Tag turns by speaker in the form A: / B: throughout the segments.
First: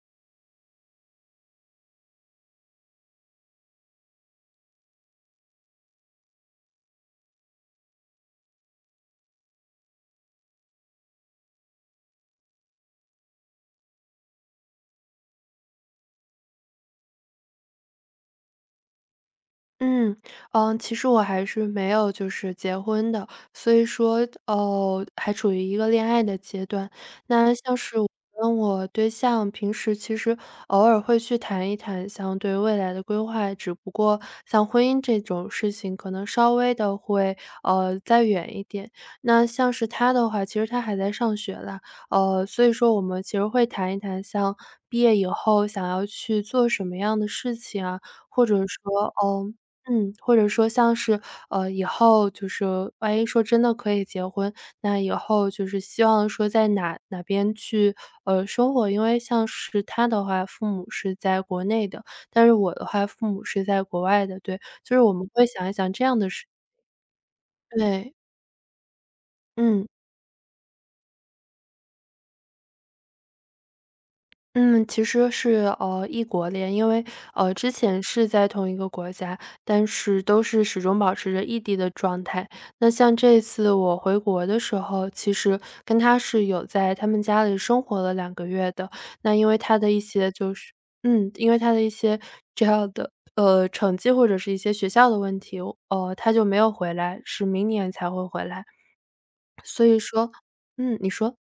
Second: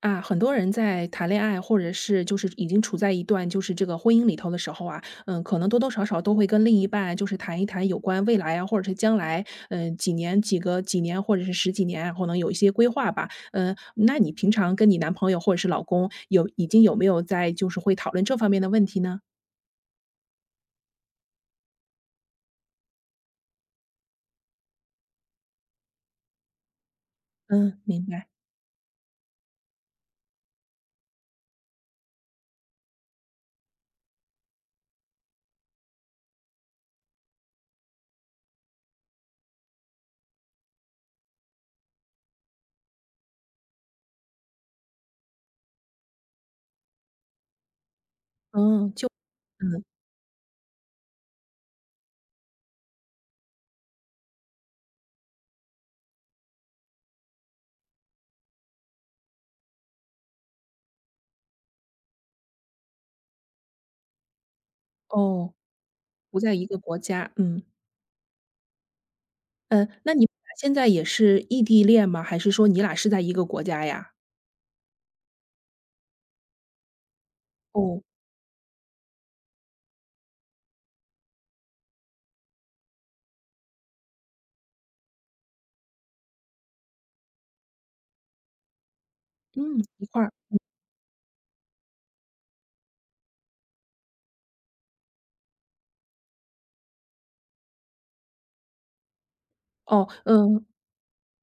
A: 啊，很多人在谈恋爱，或者是就是已经处在一段就是这个婚姻里头的时候啊，可能多多少少都会跟另一半就是谈一谈有关未来啊，或者是将来，几年、几年，或者是十几年啊，可能有一些规划吧。嗯，那你平常跟你男朋友或者是老公有已经有没有在就是会讨论这方面的问题呢？
B: 嗯，嗯，其实我还是没有就是结婚的，所以说，哦，还处于一个恋爱的阶段。那像
A: 嗯，
B: 是
A: 明
B: 我
A: 白。
B: 跟我对象平时其实偶尔会去谈一谈，像对未来的规划，只不过像婚姻这种事情，可能稍微的会再远一点。那像是他的话，其实他还在上学啦，所以说我们其实会谈一谈，像毕业以后想要去做什么样的事情啊，或者
A: 嗯，就
B: 说，
A: 嗯，
B: 或者说像是，以后就是万一说真的可以结婚，那以后就是希望说在哪边去，生活。因为像是他的话，父母是在国内的，但是我的话，父母是在国外的，对，就是我们会
A: 哦，
B: 想一想这样的
A: 不
B: 事
A: 在一个国家，嗯
B: 对，嗯。
A: 嗯，那你们俩现在也是异地恋吗？还是说你俩是在一个国家呀？
B: 嗯，其实是，异国恋。因为，之
A: 哦。
B: 前是在同一个国家，但是都是始终保持着异地的状态。那像这次我回国的时候，其实跟他是有在他们家里生活了两个月的。那
A: 嗯，一块儿。
B: 因为他的一些这样的，成绩或者是一些学校的问题，他就没有回来，是明年才会回来。所以
A: 哦，
B: 说
A: 嗯，
B: 嗯，你说。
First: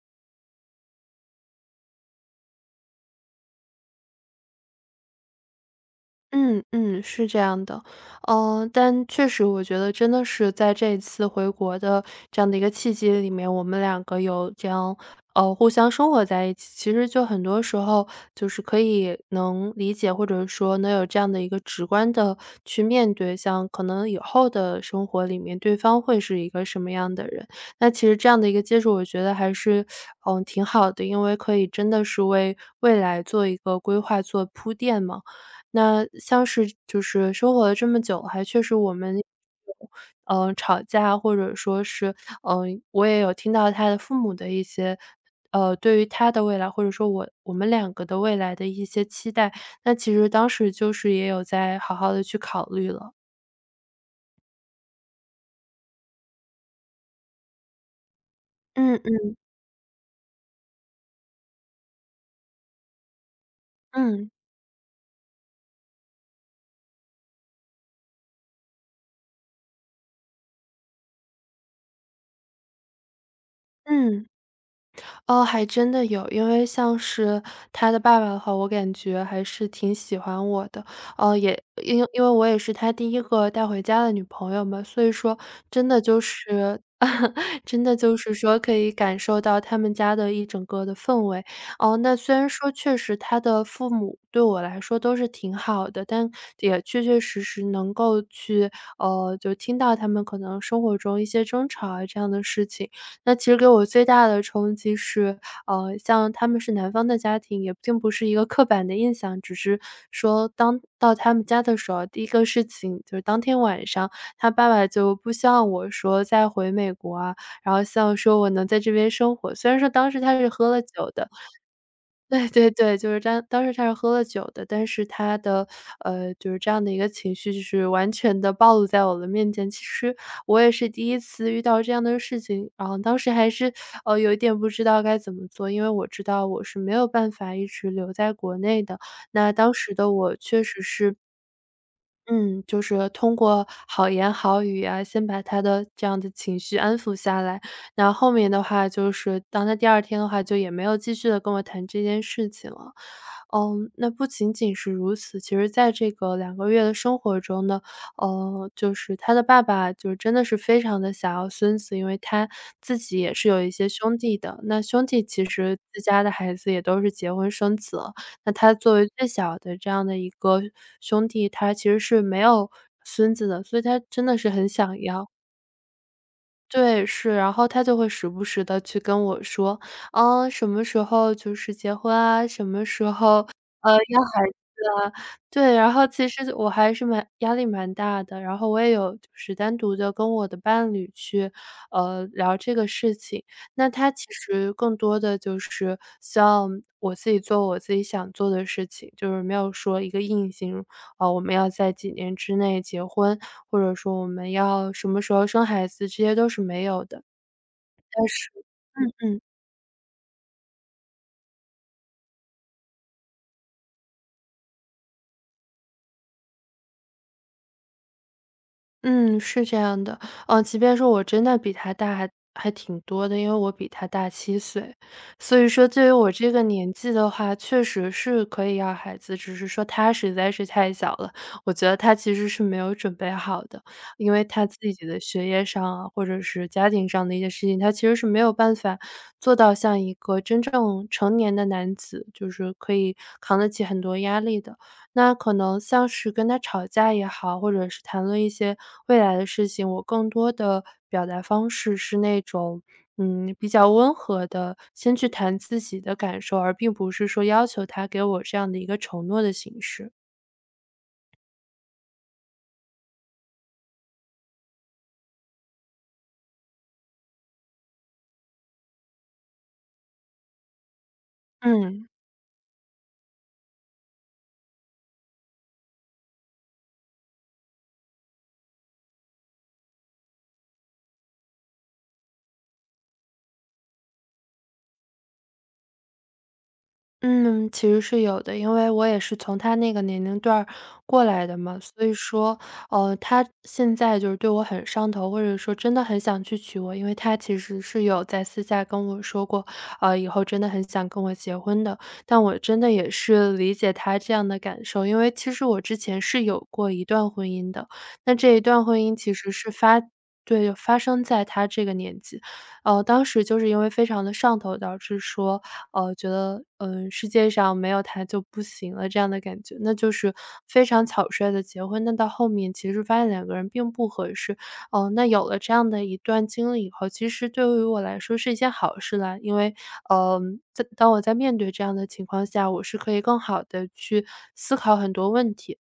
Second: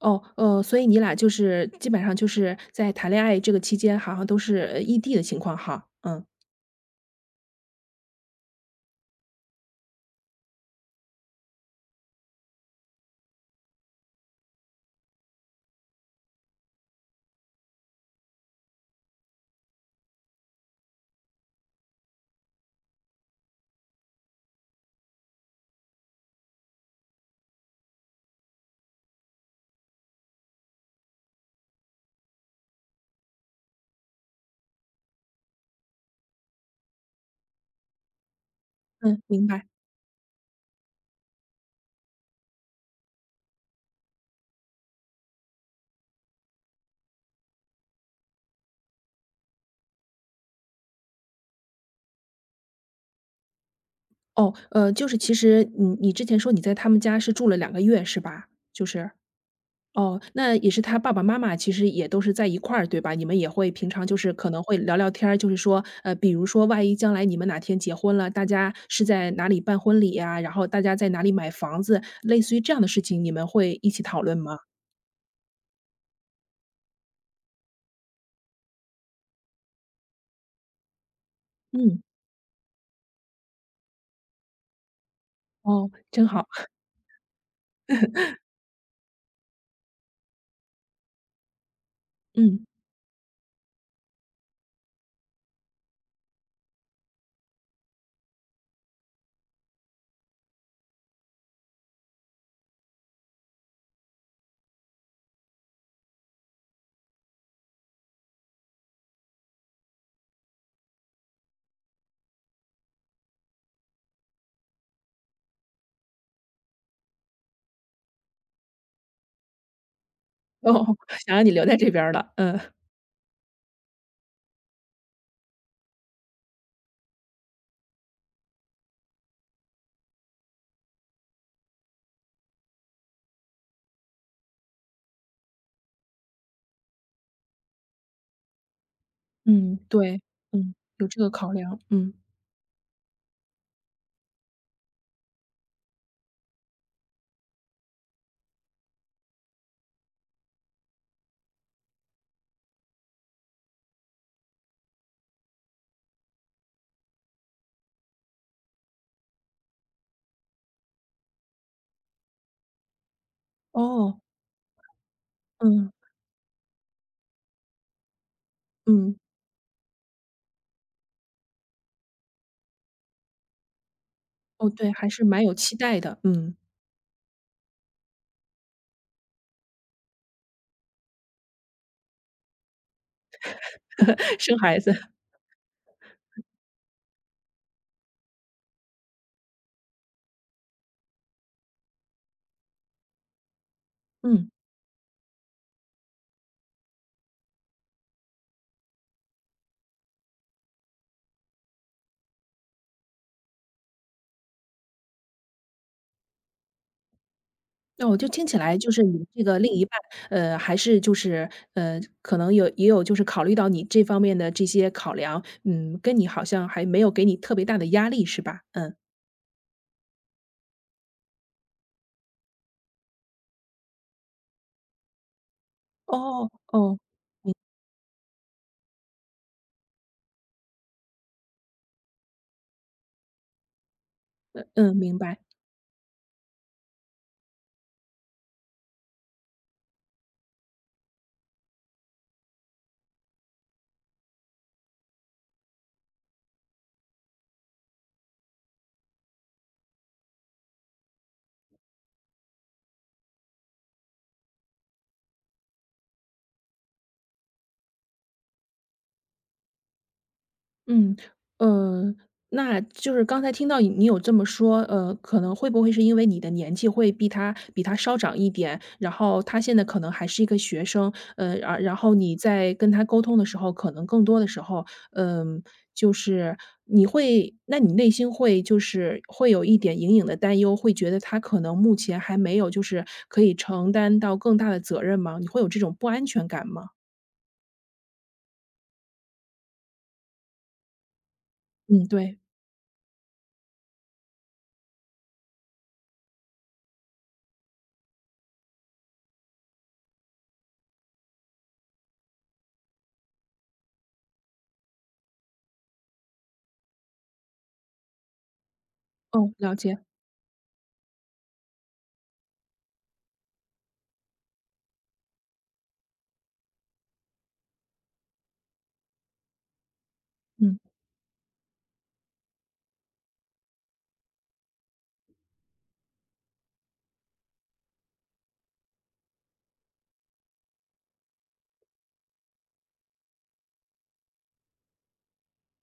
A: 哦，所以你俩就是基本上就是在谈恋爱这个期间，好像都是异地的情况哈。嗯
B: 嗯嗯，是这样的。但确实我觉得真的是在这一次回国的这样的一个契机里面，我们两个有这样，互相生活在一起，其实就很多时候就是可以能理解，或者说能有这样的一个直观的去面对，像可能以后的生活里面，对方会是一个什么样的人。那其实这样的一个接触，我觉得还是，挺好的，因为可以真的是为未来做一个规划、做铺垫嘛。那像是就是生活了这么久，还确实我们
A: 嗯，
B: 有，
A: 明白。
B: 吵架，或者说是，我也有听到他的父母的一些，对于他的未来，或者说我们两个的未来的一些期待，那其实当时就是也有在好好的去考虑了。
A: 哦，就是其实你之前说你在他们家是住了两个月是吧？就
B: 嗯
A: 是，
B: 嗯，
A: 哦，那也是他爸爸妈妈其实也都是在一块儿对吧？你们也会平常就
B: 嗯，
A: 是可能会聊聊天儿，就是说，比如说万一将来你们哪天结婚了，大家是在哪里办婚礼呀、然后大家在哪里买房子，类似于这样的事情，你们会一起讨
B: 嗯。
A: 论吗？
B: 哦，还真的有。因为像是他的爸爸的话，我感觉还是挺喜欢我的。也因
A: 嗯，
B: 因为我也是他第一个带回家的女朋友嘛，所以说真
A: 哦，
B: 的就
A: 真好，
B: 是 真的就是说可以感受到他们家的一整个的氛围。哦，那虽然
A: 嗯，
B: 说确实他的父母对我来说都是挺好的，但也确确实实能够去，就听到他们可能生活中一些争吵啊这样的事情。那其实给我最大的冲击是，像他们是南方的家庭，也并不是一个刻板的印象，只是说当到他们家的时候，第一个事情就是当天晚上，他爸爸就不希望我说再回美国啊，然后希望说我能在这边生活。虽然说当时他是喝
A: 哦，
B: 了酒 的，
A: 想让你留在这边儿了，
B: 对
A: 嗯，
B: 对 对，就是当时他是喝了酒的，但是他的，就是这样的一个情绪，就是完全的暴露在我的面前。其实我也是第一次遇到这样的事情，然后当时还是，有一点不知道该怎么做，因为我知道我是没有办法一直留在国内的。那当
A: 嗯，
B: 时的
A: 对，
B: 我确
A: 嗯，
B: 实
A: 有
B: 是
A: 这个考量，嗯，
B: 嗯，就是通过好言好语啊，先把他的这样的情绪安抚下来。那后面的话就是当他第二天的话，就也没有继续的跟我谈这件事情了。嗯，那不仅仅是如此，其实在这个两个月的生活中呢，就是他的爸爸就真的是非常的想要孙子，因为他自己也是有一些
A: 哦，
B: 兄弟的，那兄弟其实
A: 嗯，
B: 自家的孩子也都是结婚生子了，那他作为
A: 嗯，
B: 最小的这样的一个兄弟，他其实是没有孙子的，所以他真的是
A: 哦，
B: 很
A: 对，
B: 想
A: 还是
B: 要。
A: 蛮有期待的，嗯，
B: 对，是，然后他就会时不时的去跟我说，什么时候就是结婚啊，什么时候，要 孩
A: 生孩
B: 子
A: 子，
B: 啊，对，然后其实我还是蛮压力蛮大的，然后我也有就是单独的跟我的伴侣去，聊这个事情。那他其
A: 嗯，
B: 实更多的就是希望我自己做我自己想做的事情，就是没有说一个硬性我们要在几年之内结婚，或者说我们要什么时候生孩子，这些都是没有的。
A: 那我
B: 但
A: 就听
B: 是
A: 起来就是你
B: 嗯。
A: 这个另一半，还是就是，可能也有就是考虑到你这方面的这些考量，嗯，跟你好像还没有给你特别大的压力是吧？嗯，
B: 嗯，是这样的。即便说我真的比他大还挺多的，因为我比他大7岁。所以说对于我
A: 哦，
B: 这个年
A: 哦，
B: 纪的话，确实是可以要孩子，只是说他实在是太小了，我觉得他其实是没有准备好的。因为
A: 呃
B: 他自
A: 嗯，
B: 己
A: 明
B: 的
A: 白。
B: 学业上啊，或者是家庭上的一些事情，他其实是没有办法做到像一个真正成年的男子，就是可以扛得起很多压力的。那可能像是跟他吵架也好，或者是谈论一些未来的事情，我更多的表达方式是那种，比较温和的，先去谈自己的感受，而并不是说要求他给我这样的一个承诺的形式。
A: 嗯，呃，那就是刚才听到你有这么说，可能会不会是因为你的年纪会比他稍长一点，然后他现在可能还是一个学生，呃，然然
B: 嗯。
A: 后你在跟他沟通的时候，可能更多的时候，嗯、就是你会，那你内心会就是会有一点隐隐的担忧，会觉得他可能目前还没有就是可以承担到更大的责任吗？你会有这种不安全感吗？
B: 嗯，其实是有的，因为我也是从他那个年龄段儿过来的嘛，所
A: 嗯，
B: 以
A: 对，
B: 说，他现在就是对我很上头，或者说真的很想去娶我，因为他其实是有在私下跟我说过，以后真的很想跟我结婚的。但我真的也是理解他这样的感受，因为其实我之前是有过一段婚姻的，那这一段婚姻其实
A: 哦，
B: 是
A: 了解，
B: 对，发生在他这个年纪，当时就是因为非常的上头，导致说，觉得，世界上没有他就不行了这样的感觉，那就是
A: 嗯。
B: 非常草率的结婚。那到后面其实发现两个人并不合适，哦，那有了这样的一段经历以后，其实对于我来说是一件好事啦。因为，呃，在当我在面对这样的情况下，我是可以更好的去思考很多问题，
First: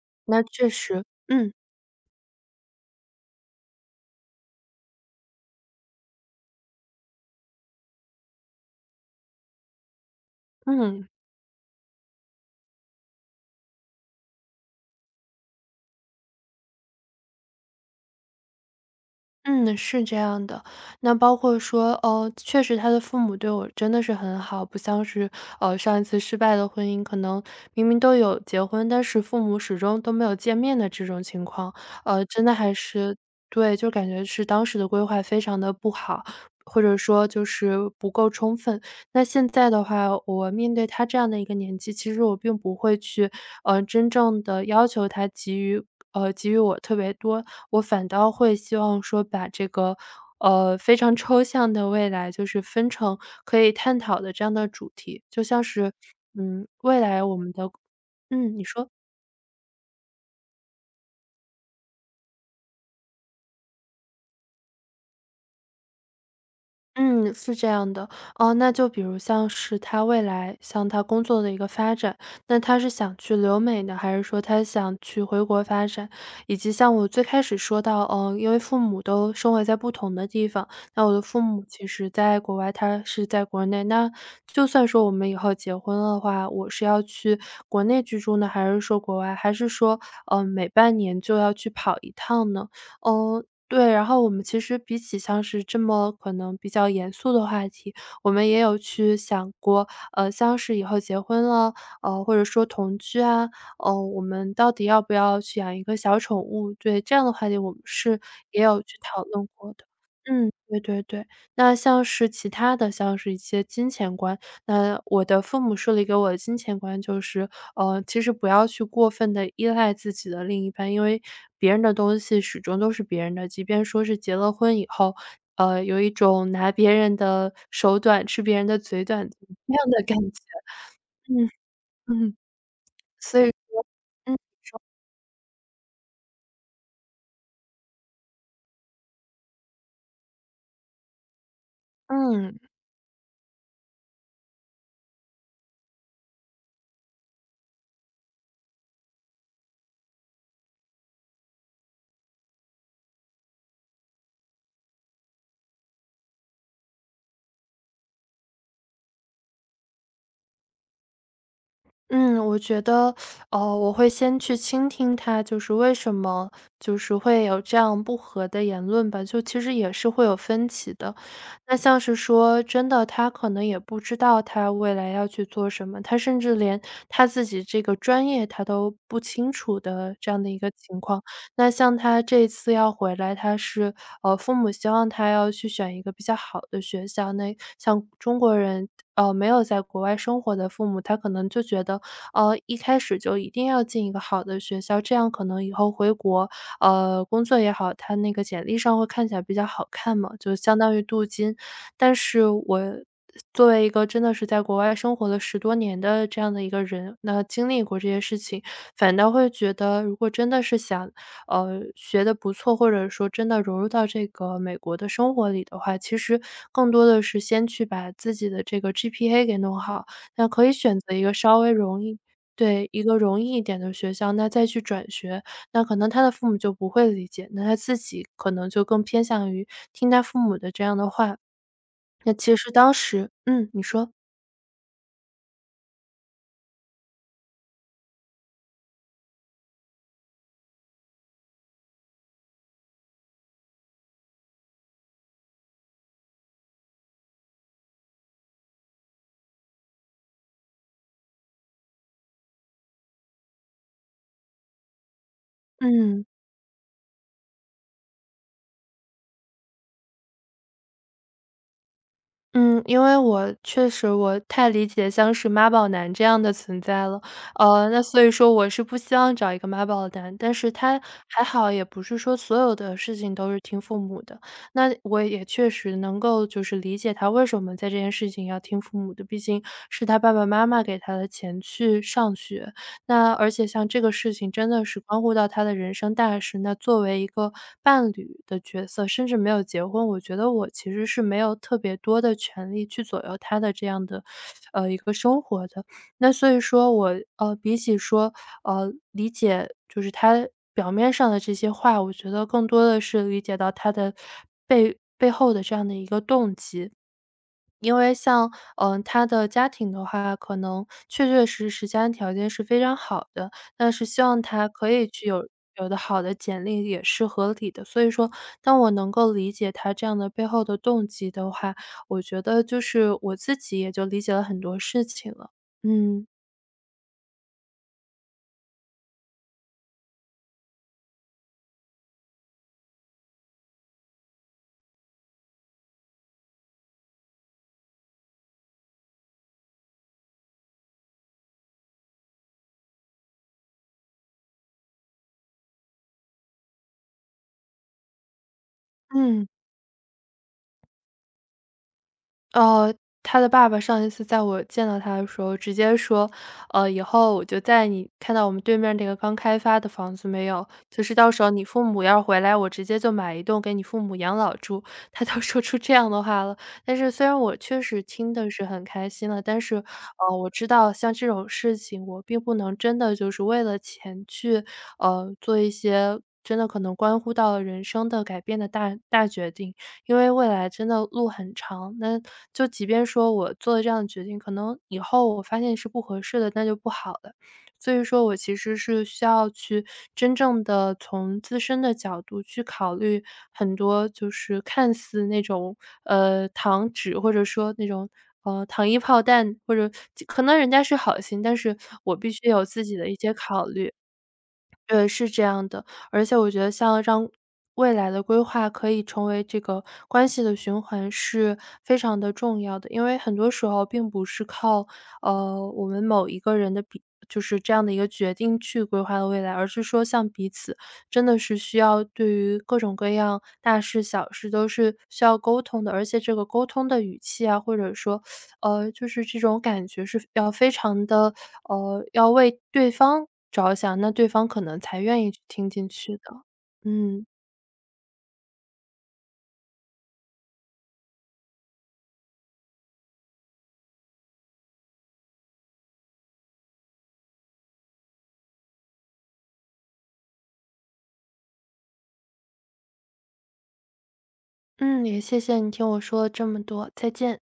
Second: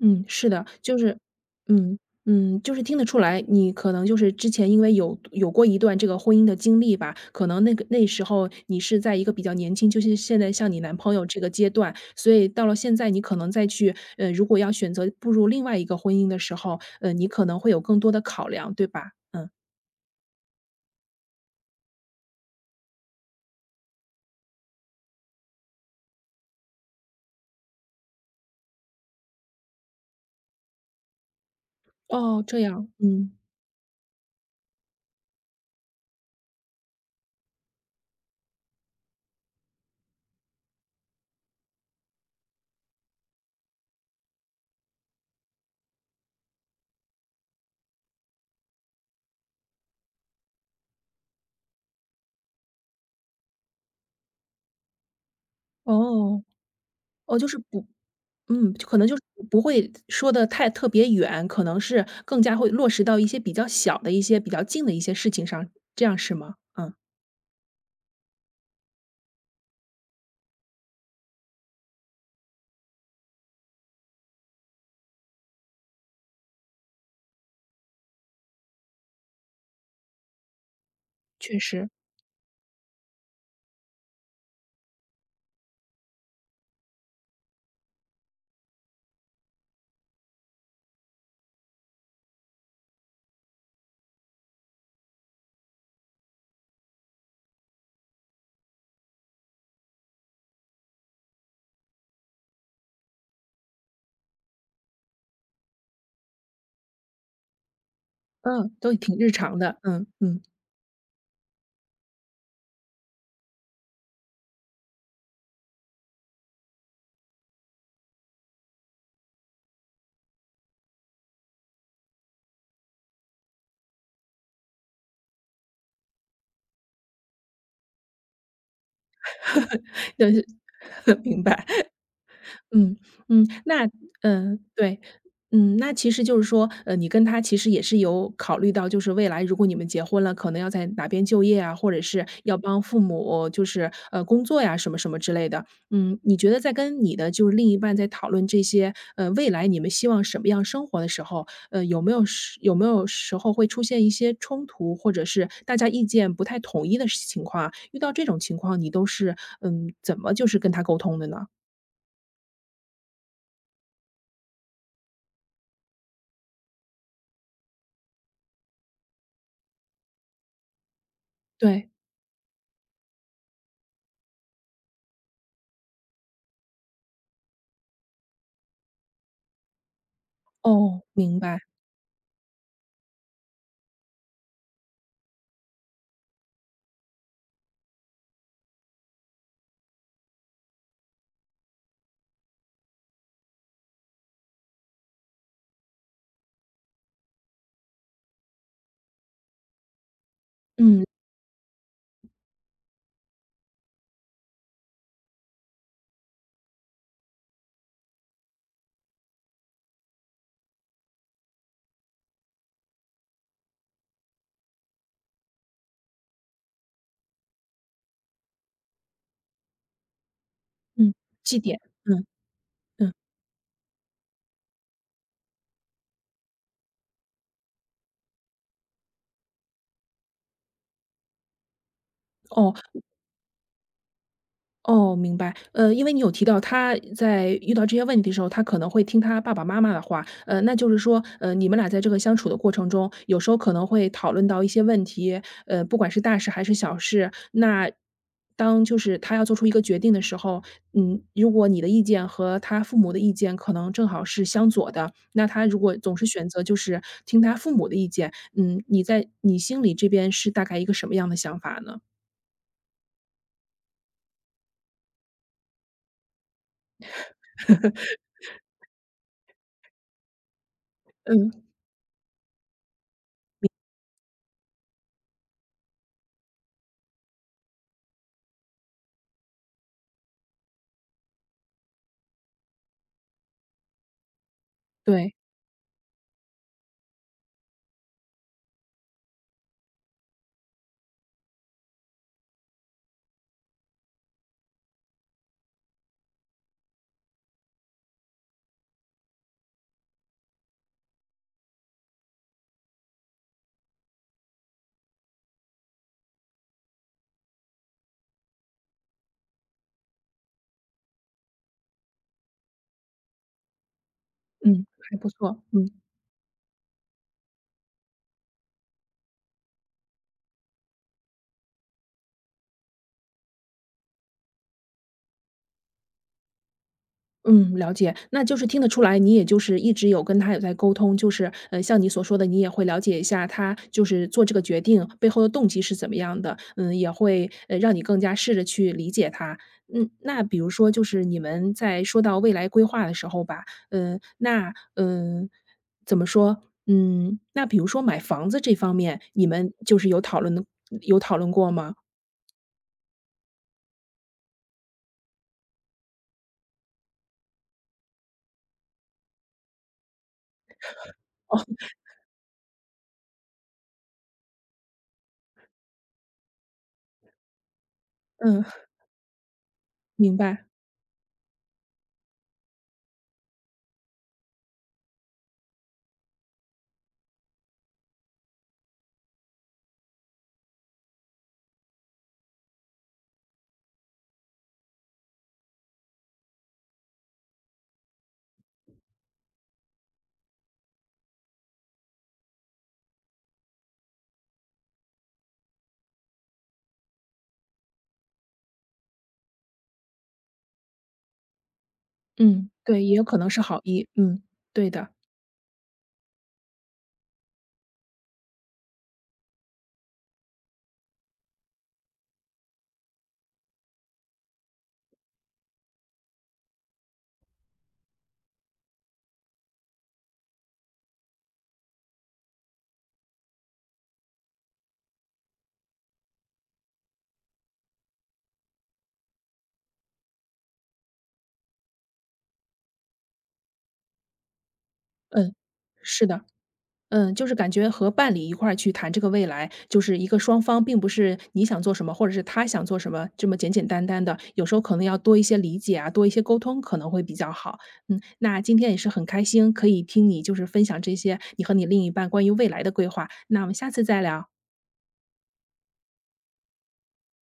A: 嗯，
B: 那
A: 是的，
B: 确
A: 就
B: 实
A: 是
B: 嗯，
A: 嗯，嗯，就是听得出来，你可能就是之前因为有过一段这个婚姻的经历吧，可能那个那时候你是在一个比较年轻，就是现在像你男
B: 嗯。
A: 朋友这个阶段，所以到了现在你可能再去，如果要选择步入另外一个婚姻的时候，你可能会有更多的考量，对吧？嗯，
B: 嗯，是这样的。那包括说，哦，确实他的父母对我真的是很好，不像是，上一次失败的婚姻，可能明明都有结婚，但是父母始终都没有见面的这种情况。
A: 哦，
B: 真的
A: 这
B: 还
A: 样，
B: 是
A: 嗯，
B: 对，就感觉是当时的规划非常的不好，或者说就是不够充分。那现在的话，我面对他这样的一个年纪，其实我并不会去，真正的要求他给予给予我特别多，我反倒会希望说把这个，非常抽象的未来，就是分成可以探讨的这样的主题。就像是，
A: 哦，
B: 未来我
A: 哦，就
B: 们
A: 是
B: 的
A: 不
B: 嗯，你
A: 嗯，就
B: 说。
A: 可能就是不会说的太特别远，可能是更加会落实到一些比较小的一些比较近的一些事情上，这样是吗？嗯，
B: 嗯，是这样的。哦，那就比如像是他未来像他工作的一个发展，那他是想去留美呢，还是说他想去回国发展？以及像我最开始说到，因为父母都生活在不同的地方，那我的父
A: 确
B: 母其
A: 实，
B: 实在国外，他是在国内，那就算说我们以后结婚的话，我是要去国内居住呢，还是说国外，还是说，每半年就要去跑一趟呢？嗯，对，然后我们其实比起像是这么可能比较严肃的话题，我们也有去想过，像是以后结婚了，或者说同居啊，我们到底要不要去养一个小宠物？对，这样的话题我们是也
A: 嗯，
B: 有
A: 都
B: 去
A: 挺
B: 讨
A: 日
B: 论
A: 常
B: 过
A: 的，
B: 的。
A: 嗯嗯，
B: 嗯，对对对。那像是其他的，像是一些金钱观，那我的父母树立给我的金钱观就是，其实不要去过分的依赖自己的另一半，因为别人的东西始终都是别人的，即便说是结了婚以后，有一种拿别人的手短，吃别人的嘴短，那样的 感觉。
A: 是 明
B: 嗯
A: 白。
B: 嗯，
A: 嗯，
B: 所
A: 嗯，
B: 以
A: 那嗯，
B: 嗯
A: 呃对，嗯，那其实就是说，你跟他其实也是有考虑到，就是未来如果你们结婚了，可能要在哪边就业啊，或者是要
B: 嗯。
A: 帮父母就是工作呀，什么什么之类的。嗯，你觉得在跟你的就是另一半在讨论这些未来你们希望什么样生活的时候，有没有时候会出现一些冲突，或者是大家意见不太统一的情况啊遇到这种情况，你都是嗯怎么就是跟他沟通的呢？
B: 嗯，我觉得，我会先去倾听他，就是为什么就是会有这样不和的言论吧，就其实也是会有分歧的。那
A: 对。
B: 像是说真的，他可能也不知道他未来要去做什么，他甚至连他自己这个专业他都不清楚的这样的一个情
A: 哦，
B: 况。
A: 明白，
B: 那像他这次要回来，他是父母希望他要去选一个比较好的学校，那像中国人。没有在国外生活的父母，他可能就觉得一开始就一定要进一个好的学校，这样可能以后回国，工作也好，他那个简历上会看起来比较好看嘛，就相当于
A: 嗯，
B: 镀金。但是我作为一个真的是在国外生活了十多年的这样的一个人，那经历过这些事情，反倒会觉得如果真的是想，学的不错，或者说真的融入到这个美国的生活里的话，其实更多的是先去把自己的这个 GPA 给弄好，那可以选
A: 嗯，
B: 择一个
A: 绩
B: 稍微
A: 点，
B: 容易
A: 嗯，
B: 对，一
A: 嗯，
B: 个容易一点的学校，那再去转学，那可能他的父母就不会理解，那他自己可能就更偏向于听他父母的这样的话。那其实
A: 哦，
B: 当时你说，
A: 哦，明白。因为你有提到他在遇到这些问题的时候，他可能会听他爸爸妈妈的话，那就是说，你们俩在这个相处的过程中，有时候可能会讨论到一些问题，不管是大事还是小事，那当就是他要做出一个决定的时候，嗯，如果你的意见和他父母的意见可能正好是相左的，那他如果总是
B: 嗯。
A: 选择就是听他父母的意见，嗯，你在你心里这边是大概一个什么样的想法呢？
B: 嗯，因为我确实我太理解像是妈宝男这样的存在了，那所以说我是不希望找一个妈宝男，但是他还
A: 嗯，
B: 好，也不是说所有的事情都是听父母的，那我也确实能够就是理解他为什么在这件事情要听父母的，毕竟是他爸爸妈妈给他的钱去上学，那而且像这个事情真的是关
A: 对，
B: 乎到他的人生大事，那作为一个伴侣的角色，甚至没有结婚，我觉得我其实是没有特别多的权利去左右他的这样的，一个生活的。那所以说我比起说，理解就是他表面上的这些话，我觉得更多的是理解到他的背后的这样的一个动机。因为像，他的家庭的话，可能确确实实家庭条件是非常好的，但是希望他
A: 嗯，
B: 可以
A: 还
B: 去
A: 不
B: 有
A: 错，嗯。
B: 好的简历也是合理的。所以说，当我能够理解他这样的背后的动机的话，我觉得就是我自己也就理解了很多事情了。嗯
A: 嗯，了解。那就是听得出来，你也就是一直有跟他有在沟通，就是，像你所说的，你也会了解一下他就是做这个决定背后的动机是怎么样的，嗯，也会，让你更加试着去理解他。嗯，那比如说就是你们在说到未来规划的时候吧，嗯，那，嗯，怎么说？嗯，那比如说买房子这方面，你
B: 嗯。
A: 们就是有讨论过吗？
B: 哦，他的爸爸上一次在我见到他的时候，直接说："以后我就在你看到我们对面那个刚开发的房子没有，就是到时候
A: 哦，
B: 你父母要是回来，我直接就买一栋给你父母养老住。他都说出这样的话了。但是虽然我确实听的
A: 嗯，
B: 是很开心了，但是，
A: 明
B: 我
A: 白。
B: 知道像这种事情，我并不能真的就是为了钱去，做一些真的可能关乎到人生的改变的大决定。因为未来真的路很长，那就即便说我做了这样的决定，可能以后我发现是不合适的，那就不好了。所以说我其实是需要去真正的从自身的角度去考虑很多就是看似那种，糖纸或者说那种，糖衣炮弹，或者可能人家是好心，但是我必须有
A: 嗯，
B: 自己
A: 对，
B: 的一
A: 也有
B: 些
A: 可能是
B: 考
A: 好
B: 虑。
A: 意，嗯，对
B: 对，
A: 的。
B: 是这样的。而且我觉得像让未来的规划可以成为这个关系的循环是非常的重要的。因为很多时候并不是靠，我们某一个人的比就是这样的一个决定去规划的未来，而是说像彼此真的是需要对于各种各样大事小事都是需要沟通的，而且这个沟通的语气啊，或者说就是这种感觉是要非常的，要为对方着想，那对方可能才愿意去
A: 嗯，
B: 听进去
A: 是的，
B: 的。嗯，
A: 嗯，就是感觉和伴侣一块儿去谈这个未来，就是一个双方并不是你想做什么，或者是他想做什么这么简简单单的，有时候可能要多一些理解啊，多一些沟通可能会比较好。嗯，那今天也是很开心可以听你就是分享这些你和你另一半关于未来的规划，那我们下次再聊。
B: 嗯，也谢谢你听我说了这么多，再见。